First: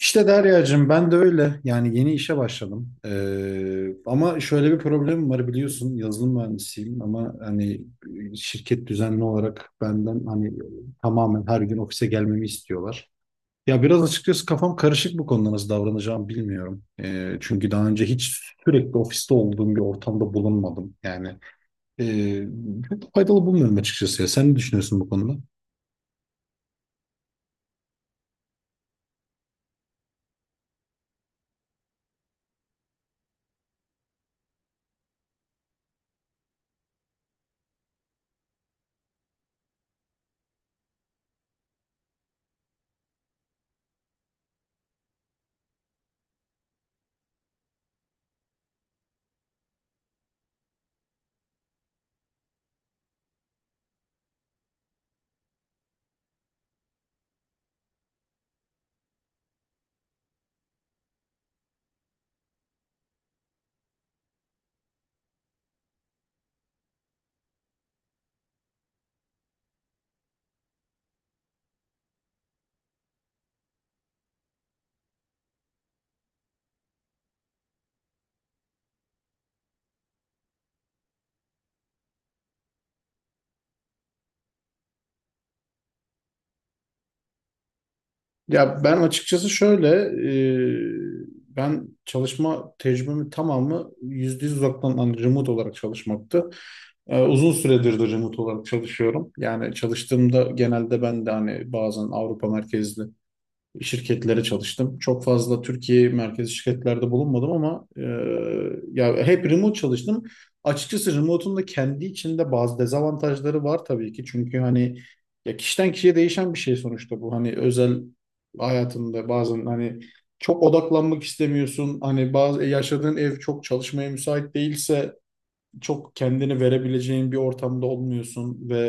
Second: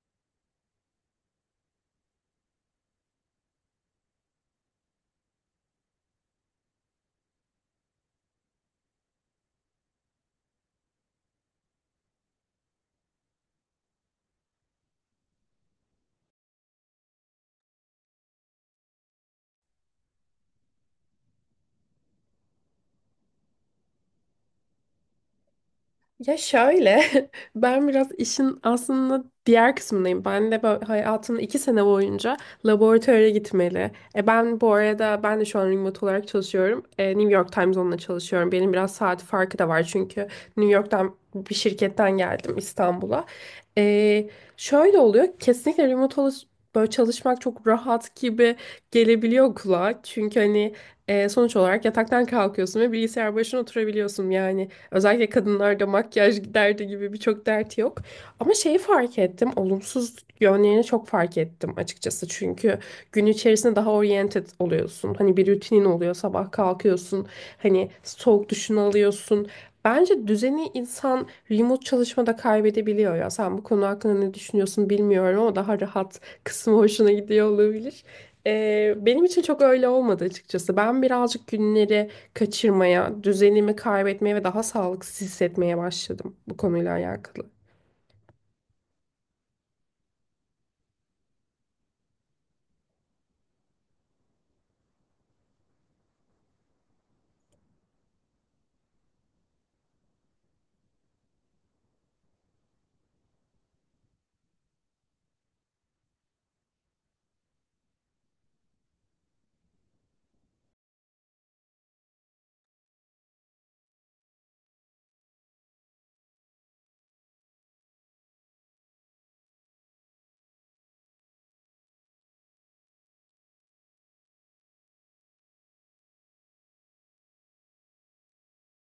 İşte Derya'cığım ben de öyle. Yani yeni işe başladım. Ama şöyle bir problemim var biliyorsun. Yazılım mühendisiyim ama hani şirket düzenli olarak benden hani tamamen her gün ofise gelmemi istiyorlar. Ya biraz açıkçası kafam karışık bu konuda nasıl davranacağımı bilmiyorum. Çünkü daha önce hiç sürekli ofiste olduğum bir ortamda bulunmadım. Yani e, çok faydalı bulmuyorum açıkçası ya. Sen ne düşünüyorsun bu konuda? Ya şöyle, ben biraz işin aslında diğer kısmındayım. Ben de böyle hayatımın 2 sene boyunca laboratuvara gitmeli. Ben bu arada ben de şu an remote olarak çalışıyorum. New York Time Zone'la çalışıyorum. Benim biraz saat farkı da var çünkü New York'tan bir şirketten geldim İstanbul'a. E, şöyle oluyor, kesinlikle böyle çalışmak çok rahat gibi gelebiliyor kulağa. Çünkü hani sonuç olarak yataktan kalkıyorsun ve bilgisayar başına oturabiliyorsun yani. Özellikle kadınlarda makyaj derdi gibi birçok dert yok. Ama şeyi fark ettim. Olumsuz yönlerini çok fark ettim açıkçası. Çünkü gün içerisinde daha oriented oluyorsun. Hani bir rutinin oluyor. Sabah kalkıyorsun. Hani soğuk duşunu alıyorsun. Bence düzeni insan remote çalışmada kaybedebiliyor ya. Sen bu konu hakkında ne düşünüyorsun bilmiyorum ama daha rahat kısmı hoşuna gidiyor olabilir. Benim için çok öyle olmadı açıkçası. Ben birazcık günleri kaçırmaya, düzenimi kaybetmeye ve daha sağlıksız hissetmeye başladım bu konuyla alakalı. Ya ben açıkçası şöyle, ben çalışma tecrübemin tamamı yüzde yüz uzaktan hani remote olarak çalışmaktı. Uzun süredir de remote olarak çalışıyorum. Yani çalıştığımda genelde ben de hani bazen Avrupa merkezli şirketlere çalıştım. Çok fazla Türkiye merkezi şirketlerde bulunmadım ama ya hep remote çalıştım. Açıkçası remote'un da kendi içinde bazı dezavantajları var tabii ki. Çünkü hani ya kişiden kişiye değişen bir şey sonuçta bu. Hani özel hayatında bazen hani çok odaklanmak istemiyorsun. Hani bazı yaşadığın ev çok çalışmaya müsait değilse çok kendini verebileceğin bir ortamda olmuyorsun ve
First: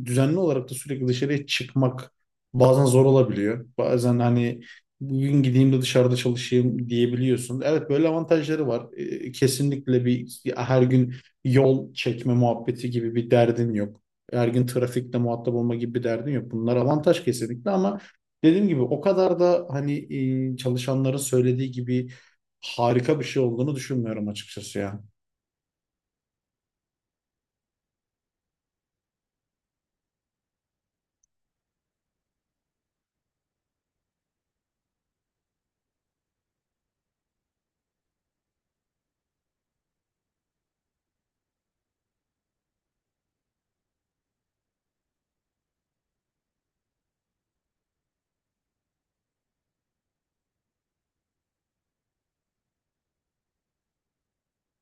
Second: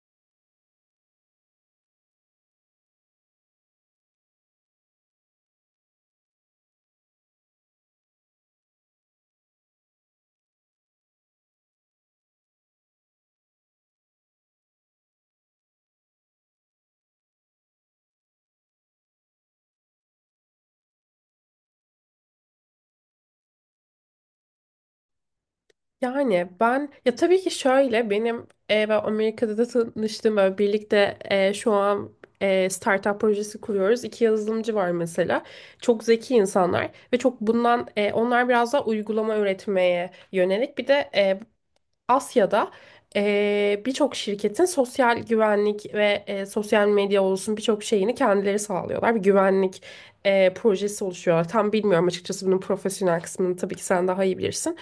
düzenli olarak da sürekli dışarıya çıkmak bazen zor olabiliyor. Bazen hani bugün gideyim de dışarıda çalışayım diyebiliyorsun. Evet böyle avantajları var. Kesinlikle bir her gün yol çekme muhabbeti gibi bir derdin yok. Her gün trafikle muhatap olma gibi bir derdin yok. Bunlar avantaj kesinlikle ama dediğim gibi o kadar da hani çalışanların söylediği gibi harika bir şey olduğunu düşünmüyorum açıkçası ya. Yani ben ya tabii ki şöyle benim ben Amerika'da da tanıştığım böyle birlikte şu an startup projesi kuruyoruz. İki yazılımcı var mesela. Çok zeki insanlar ve çok bundan onlar biraz daha uygulama üretmeye yönelik bir de Asya'da birçok şirketin sosyal güvenlik ve sosyal medya olsun birçok şeyini kendileri sağlıyorlar. Bir güvenlik projesi oluşuyorlar. Tam bilmiyorum açıkçası bunun profesyonel kısmını tabii ki sen daha iyi bilirsin.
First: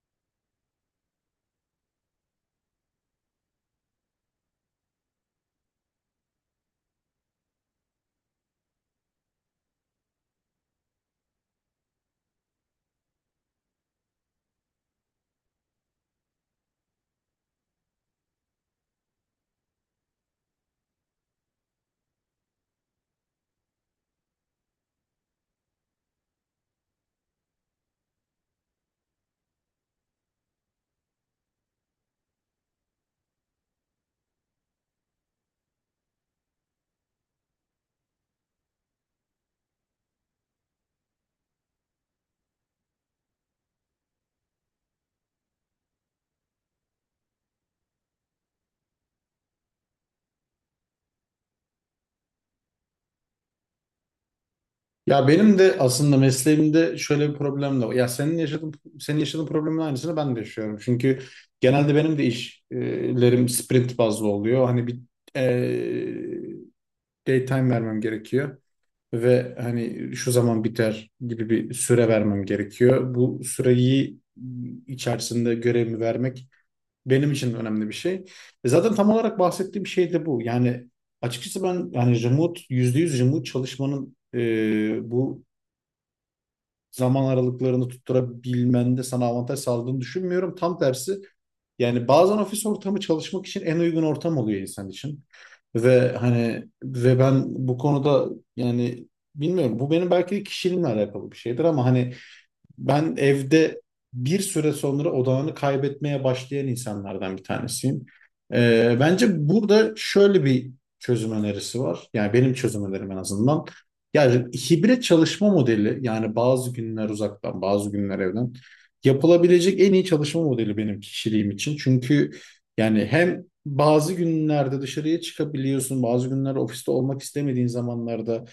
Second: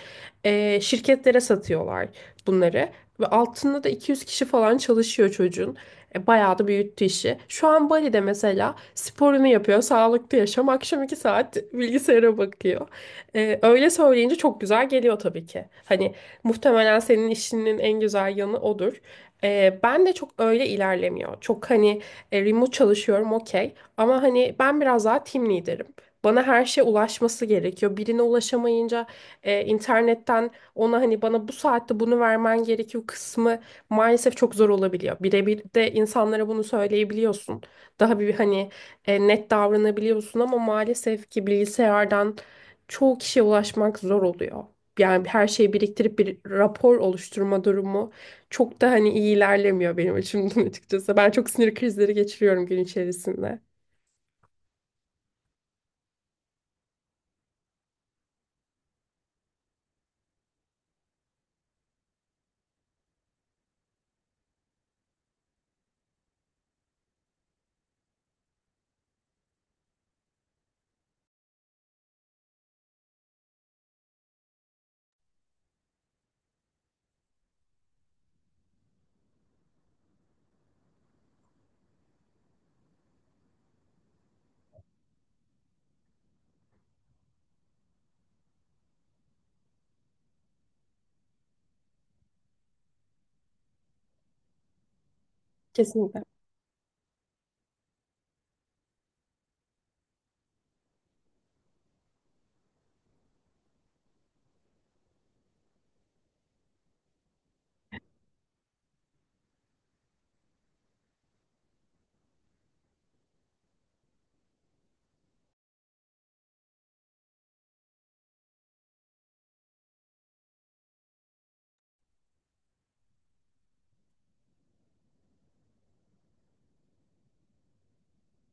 Şirketlere satıyorlar bunları ve altında da 200 kişi falan çalışıyor çocuğun. Bayağı da büyüttü işi. Şu an Bali'de mesela sporunu yapıyor, sağlıklı yaşam. Akşam 2 saat bilgisayara bakıyor. Öyle söyleyince çok güzel geliyor tabii ki. Hani muhtemelen senin işinin en güzel yanı odur. Ben de çok öyle ilerlemiyor. Çok hani remote çalışıyorum okey. Ama hani ben biraz daha team leader'ım. Bana her şey ulaşması gerekiyor. Birine ulaşamayınca internetten ona hani bana bu saatte bunu vermen gerekiyor kısmı maalesef çok zor olabiliyor. Birebir de insanlara bunu söyleyebiliyorsun. Daha bir hani net davranabiliyorsun ama maalesef ki bilgisayardan çoğu kişiye ulaşmak zor oluyor yani her şeyi biriktirip bir rapor oluşturma durumu çok da hani iyi ilerlemiyor benim açımdan açıkçası. Ben çok sinir krizleri geçiriyorum gün içerisinde. Ya benim de aslında mesleğimde şöyle bir problem de var. Ya senin yaşadığın problemin aynısını ben de yaşıyorum. Çünkü genelde benim de işlerim sprint bazlı oluyor. Hani bir e, daytime vermem gerekiyor ve hani şu zaman biter gibi bir süre vermem gerekiyor. Bu süreyi içerisinde görevimi vermek benim için önemli bir şey. Zaten tam olarak bahsettiğim şey de bu. Yani açıkçası ben yani remote %100 remote çalışmanın bu zaman aralıklarını tutturabilmende sana avantaj sağladığını düşünmüyorum. Tam tersi yani bazen ofis ortamı çalışmak için en uygun ortam oluyor insan için. Ve Kesinlikle. hani ben bu konuda yani bilmiyorum bu benim belki de kişiliğimle alakalı bir şeydir ama hani ben evde bir süre sonra odağını kaybetmeye başlayan insanlardan bir tanesiyim. Bence burada şöyle bir çözüm önerisi var. Yani benim çözüm önerim en azından. Yani hibrit çalışma modeli yani bazı günler uzaktan bazı günler evden yapılabilecek en iyi çalışma modeli benim kişiliğim için. Çünkü yani hem bazı günlerde dışarıya çıkabiliyorsun bazı günler ofiste olmak istemediğin zamanlarda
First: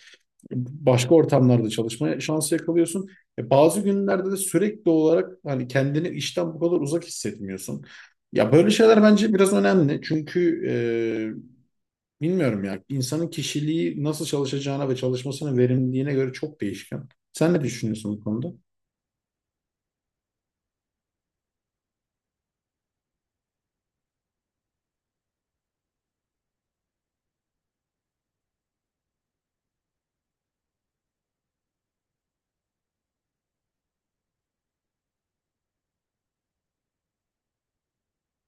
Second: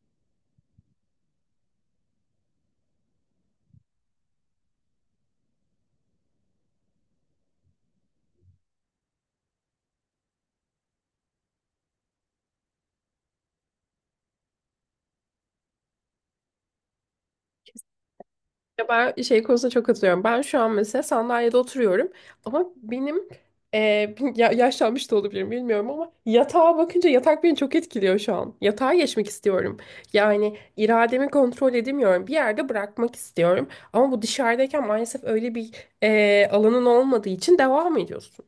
başka ortamlarda çalışmaya şansı yakalıyorsun. Bazı günlerde de sürekli olarak hani kendini işten bu kadar uzak hissetmiyorsun. Ya böyle şeyler bence biraz önemli. Çünkü bilmiyorum ya insanın kişiliği nasıl çalışacağına ve çalışmasının verimliliğine göre çok değişken. Sen ne düşünüyorsun bu konuda? Ya ben şey konusunda çok katılıyorum. Ben şu an mesela sandalyede oturuyorum ama benim e, yaşlanmış da olabilirim bilmiyorum ama yatağa bakınca yatak beni çok etkiliyor şu an. Yatağa geçmek istiyorum. Yani irademi kontrol edemiyorum. Bir yerde bırakmak istiyorum ama bu dışarıdayken maalesef öyle bir alanın olmadığı için devam ediyorsun.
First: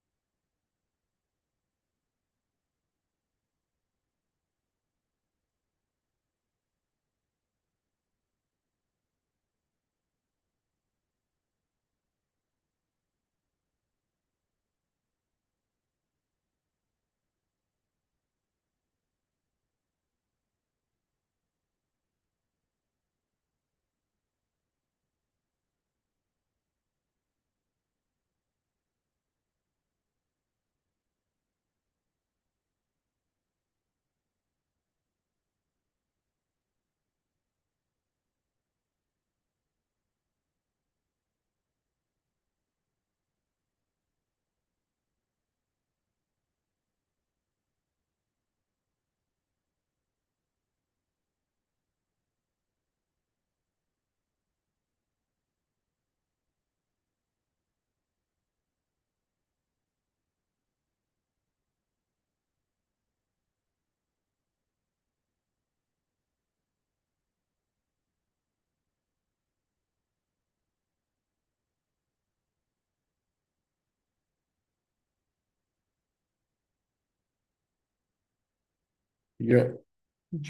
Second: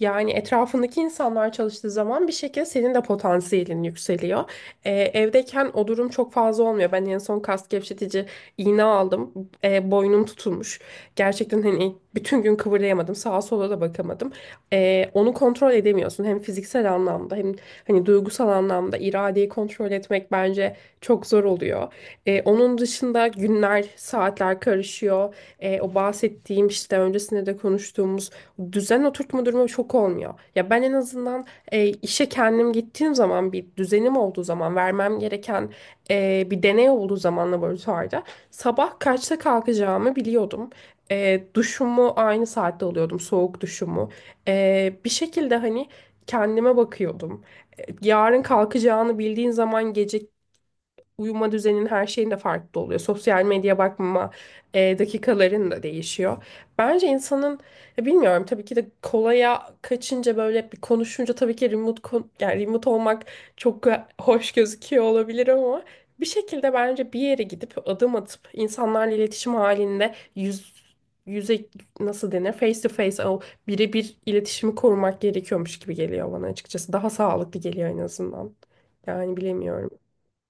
Yani etrafındaki insanlar çalıştığı zaman bir şekilde senin de potansiyelin yükseliyor. Evdeyken o durum çok fazla olmuyor. Ben en son kas gevşetici iğne aldım. Boynum tutulmuş. Gerçekten hani bütün gün kıvırlayamadım. Sağa sola da bakamadım. Onu kontrol edemiyorsun. Hem fiziksel anlamda hem hani duygusal anlamda iradeyi kontrol etmek bence çok zor oluyor. Onun dışında günler, saatler karışıyor. O bahsettiğim işte öncesinde de konuştuğumuz düzen oturtma durumu çok olmuyor. Ya ben en azından işe kendim gittiğim zaman bir düzenim olduğu zaman vermem gereken bir deney olduğu zaman laboratuvarda sabah kaçta kalkacağımı biliyordum. Duşumu aynı saatte alıyordum soğuk duşumu. Bir şekilde hani kendime bakıyordum. Yarın kalkacağını bildiğin zaman gece uyuma düzenin her şeyin de farklı oluyor. Sosyal medya bakma dakikaların da değişiyor. Bence insanın ya bilmiyorum tabii ki de kolaya kaçınca böyle bir konuşunca tabii ki yani remote olmak çok hoş gözüküyor olabilir ama bir şekilde bence bir yere gidip adım atıp insanlarla iletişim halinde yüz yüze nasıl denir face to face o birebir iletişimi korumak gerekiyormuş gibi geliyor bana açıkçası. Daha sağlıklı geliyor en azından. Yani Ya bilemiyorum.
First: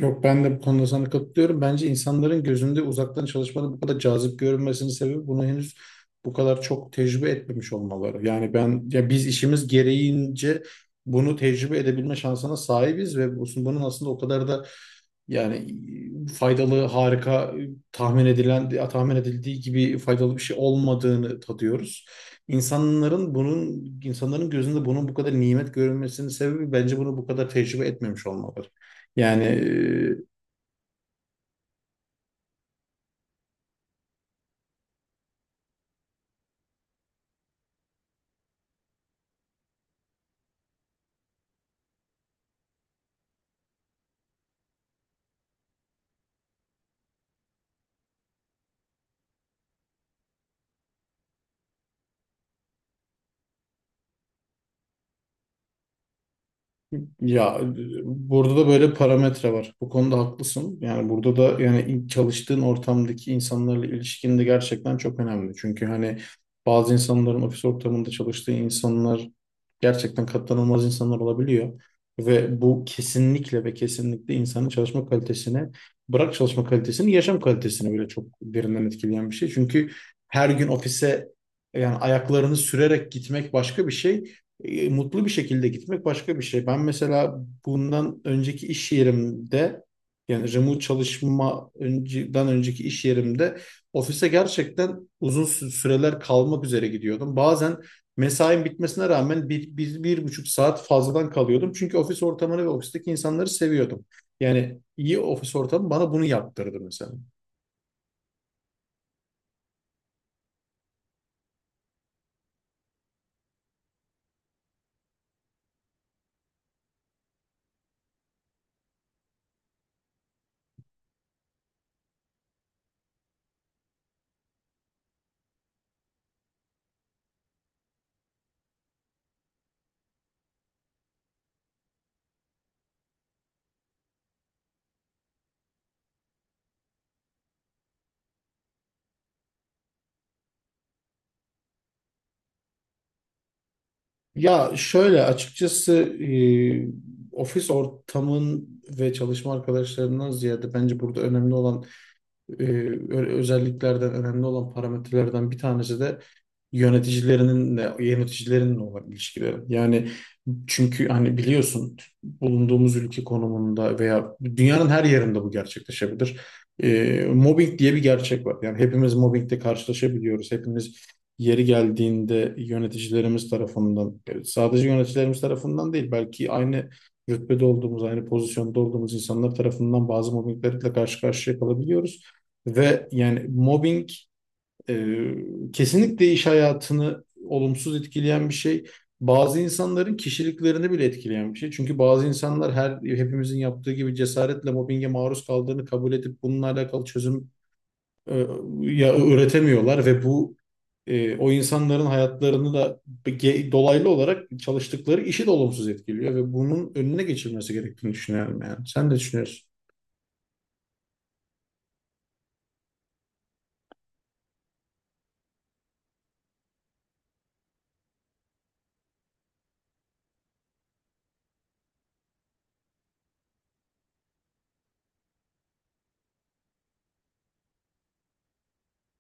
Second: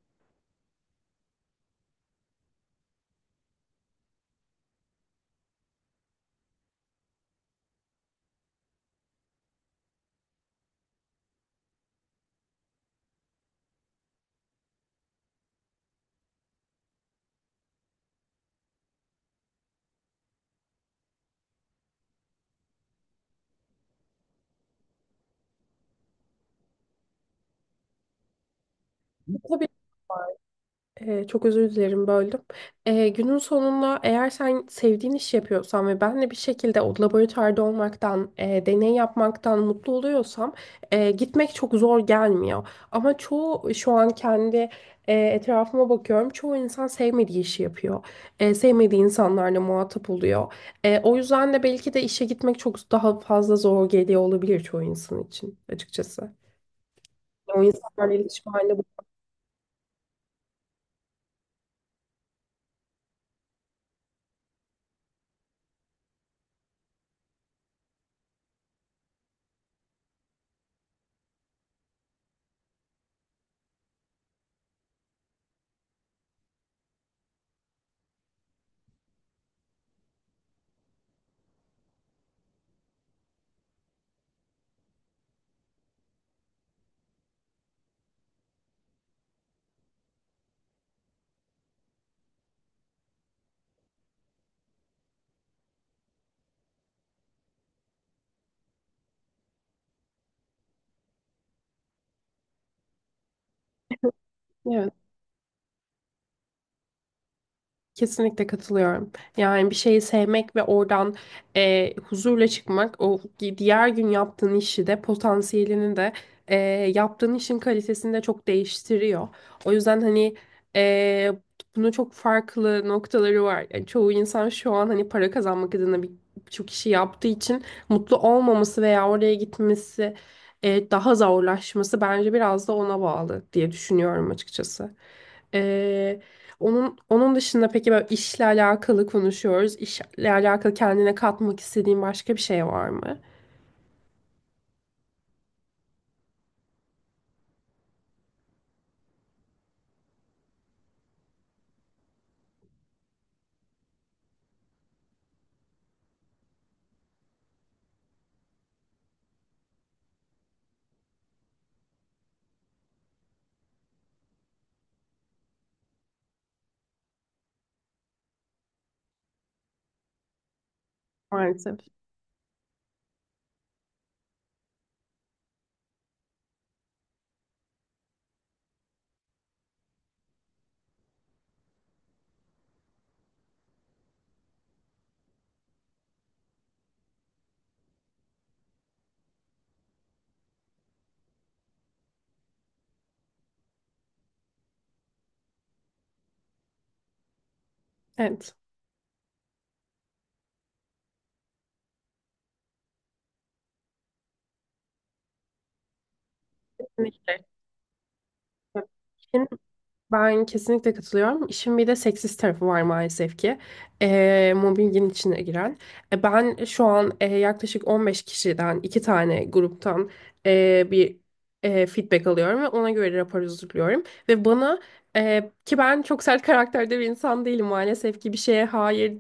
yok, ben de bu konuda sana katılıyorum. Bence insanların gözünde uzaktan çalışmanın bu kadar cazip görünmesinin sebebi bunu henüz bu kadar çok tecrübe etmemiş olmaları. Yani ben ya biz işimiz gereğince bunu tecrübe edebilme şansına sahibiz ve bunun aslında o kadar da yani faydalı, harika, tahmin edildiği gibi faydalı bir şey olmadığını tadıyoruz. İnsanların gözünde bunun bu kadar nimet görülmesinin sebebi bence bunu bu kadar tecrübe etmemiş olmaları. Yani Çok özür dilerim böldüm. Günün sonunda eğer sen sevdiğin iş yapıyorsan ve ben de bir şekilde o laboratuvarda olmaktan, deney yapmaktan mutlu oluyorsam gitmek çok zor gelmiyor. Ama çoğu şu an kendi etrafıma bakıyorum. Çoğu insan sevmediği işi yapıyor. Sevmediği insanlarla muhatap oluyor. O yüzden de belki de işe gitmek çok daha fazla zor geliyor olabilir çoğu insan için açıkçası. ya O insanlarla iletişim burada da halinde. böyle parametre var. Bu konuda haklısın. Yani burada da yani ilk çalıştığın ortamdaki insanlarla ilişkin de gerçekten çok önemli. Çünkü hani bazı insanların ofis ortamında çalıştığı insanlar gerçekten katlanılmaz insanlar olabiliyor. Ve bu kesinlikle ve kesinlikle insanın çalışma kalitesini, bırak çalışma kalitesini, yaşam kalitesini bile çok derinden etkileyen bir şey. Çünkü her gün ofise yani ayaklarını sürerek gitmek başka bir şey, mutlu bir şekilde gitmek başka bir şey. Ben mesela bundan önceki iş yerimde yani remote çalışma önceden önceki iş yerimde ofise gerçekten uzun süreler kalmak üzere gidiyordum. Bazen mesain bitmesine rağmen bir, bir buçuk saat fazladan kalıyordum. Çünkü ofis ortamını ve ofisteki insanları seviyordum. Yani iyi ofis ortamı bana bunu yaptırdı mesela. Kesinlikle katılıyorum. Yani bir şeyi sevmek ve oradan huzurla çıkmak, diğer gün yaptığın işi de potansiyelini de e, yaptığın işin kalitesini de çok değiştiriyor. O yüzden hani e, bunun çok farklı noktaları var. Yani çoğu insan şu an hani para kazanmak adına birçok işi yaptığı için mutlu olmaması veya oraya gitmesi daha zorlaşması bence biraz da ona bağlı diye düşünüyorum açıkçası. Onun dışında peki böyle işle alakalı konuşuyoruz. İşle alakalı kendine katmak istediğin başka bir şey var mı? Ya şöyle açıkçası ofis ortamın ve çalışma arkadaşlarından ziyade bence burada önemli olan e, özelliklerden önemli olan parametrelerden bir tanesi de yöneticilerinin de yöneticilerinle olan ilişkileri. Yani çünkü hani biliyorsun bulunduğumuz ülke konumunda veya dünyanın her yerinde bu gerçekleşebilir. Mobbing diye bir gerçek var. Yani hepimiz mobbingle karşılaşabiliyoruz. Hepimiz yeri Maalesef. geldiğinde yöneticilerimiz tarafından, sadece yöneticilerimiz tarafından değil, belki aynı rütbede olduğumuz, aynı pozisyonda olduğumuz insanlar tarafından bazı mobbinglerle karşı karşıya kalabiliyoruz. Ve yani mobbing e, kesinlikle iş hayatını olumsuz etkileyen bir şey. Bazı insanların kişiliklerini bile etkileyen bir şey. Çünkü bazı insanlar hepimizin yaptığı gibi cesaretle mobbinge maruz kaldığını kabul edip bununla alakalı çözüm e, Evet. ya üretemiyorlar ve o insanların hayatlarını da dolaylı olarak çalıştıkları işi de olumsuz etkiliyor ve bunun önüne Kesinlikle. geçilmesi gerektiğini düşünüyorum yani. Sen de düşünüyorsun. Ben kesinlikle katılıyorum. İşin bir de seksist tarafı var maalesef ki. Mobbingin içine giren. Ben şu an yaklaşık 15 kişiden iki tane gruptan bir feedback alıyorum ve ona göre rapor hazırlıyorum. Ve bana ki ben çok sert karakterde bir insan değilim maalesef ki bir şeye hayır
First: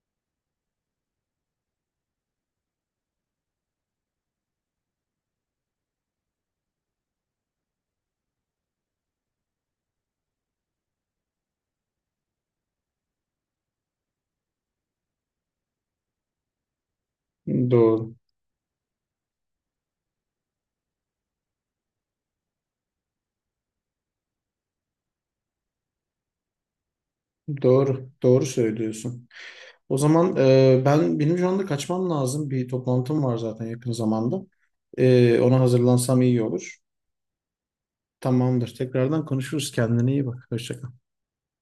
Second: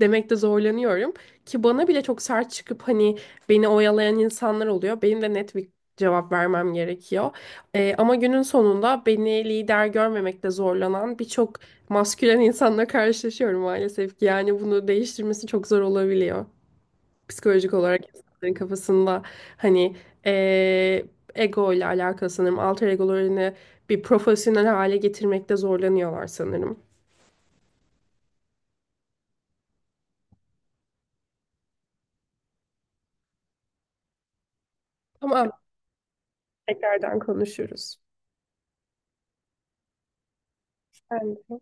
demekte zorlanıyorum. Ki bana bile çok sert çıkıp hani beni oyalayan insanlar oluyor. Benim de net bir cevap vermem gerekiyor. Ama günün sonunda beni lider görmemekte zorlanan birçok maskülen insanla karşılaşıyorum maalesef ki. Yani bunu değiştirmesi çok zor olabiliyor. Psikolojik olarak Doğru. insanların kafasında hani ee, ego ile alakalı sanırım. Alter egolarını bir profesyonel hale getirmekte zorlanıyorlar sanırım. Doğru. Doğru söylüyorsun. O zaman benim şu anda kaçmam lazım. Bir toplantım var zaten yakın zamanda. Ama Ona hazırlansam iyi olur. tekrardan konuşuruz. Tamamdır. Tekrardan konuşuruz. Kendine iyi bak. Hoşça kal. Ben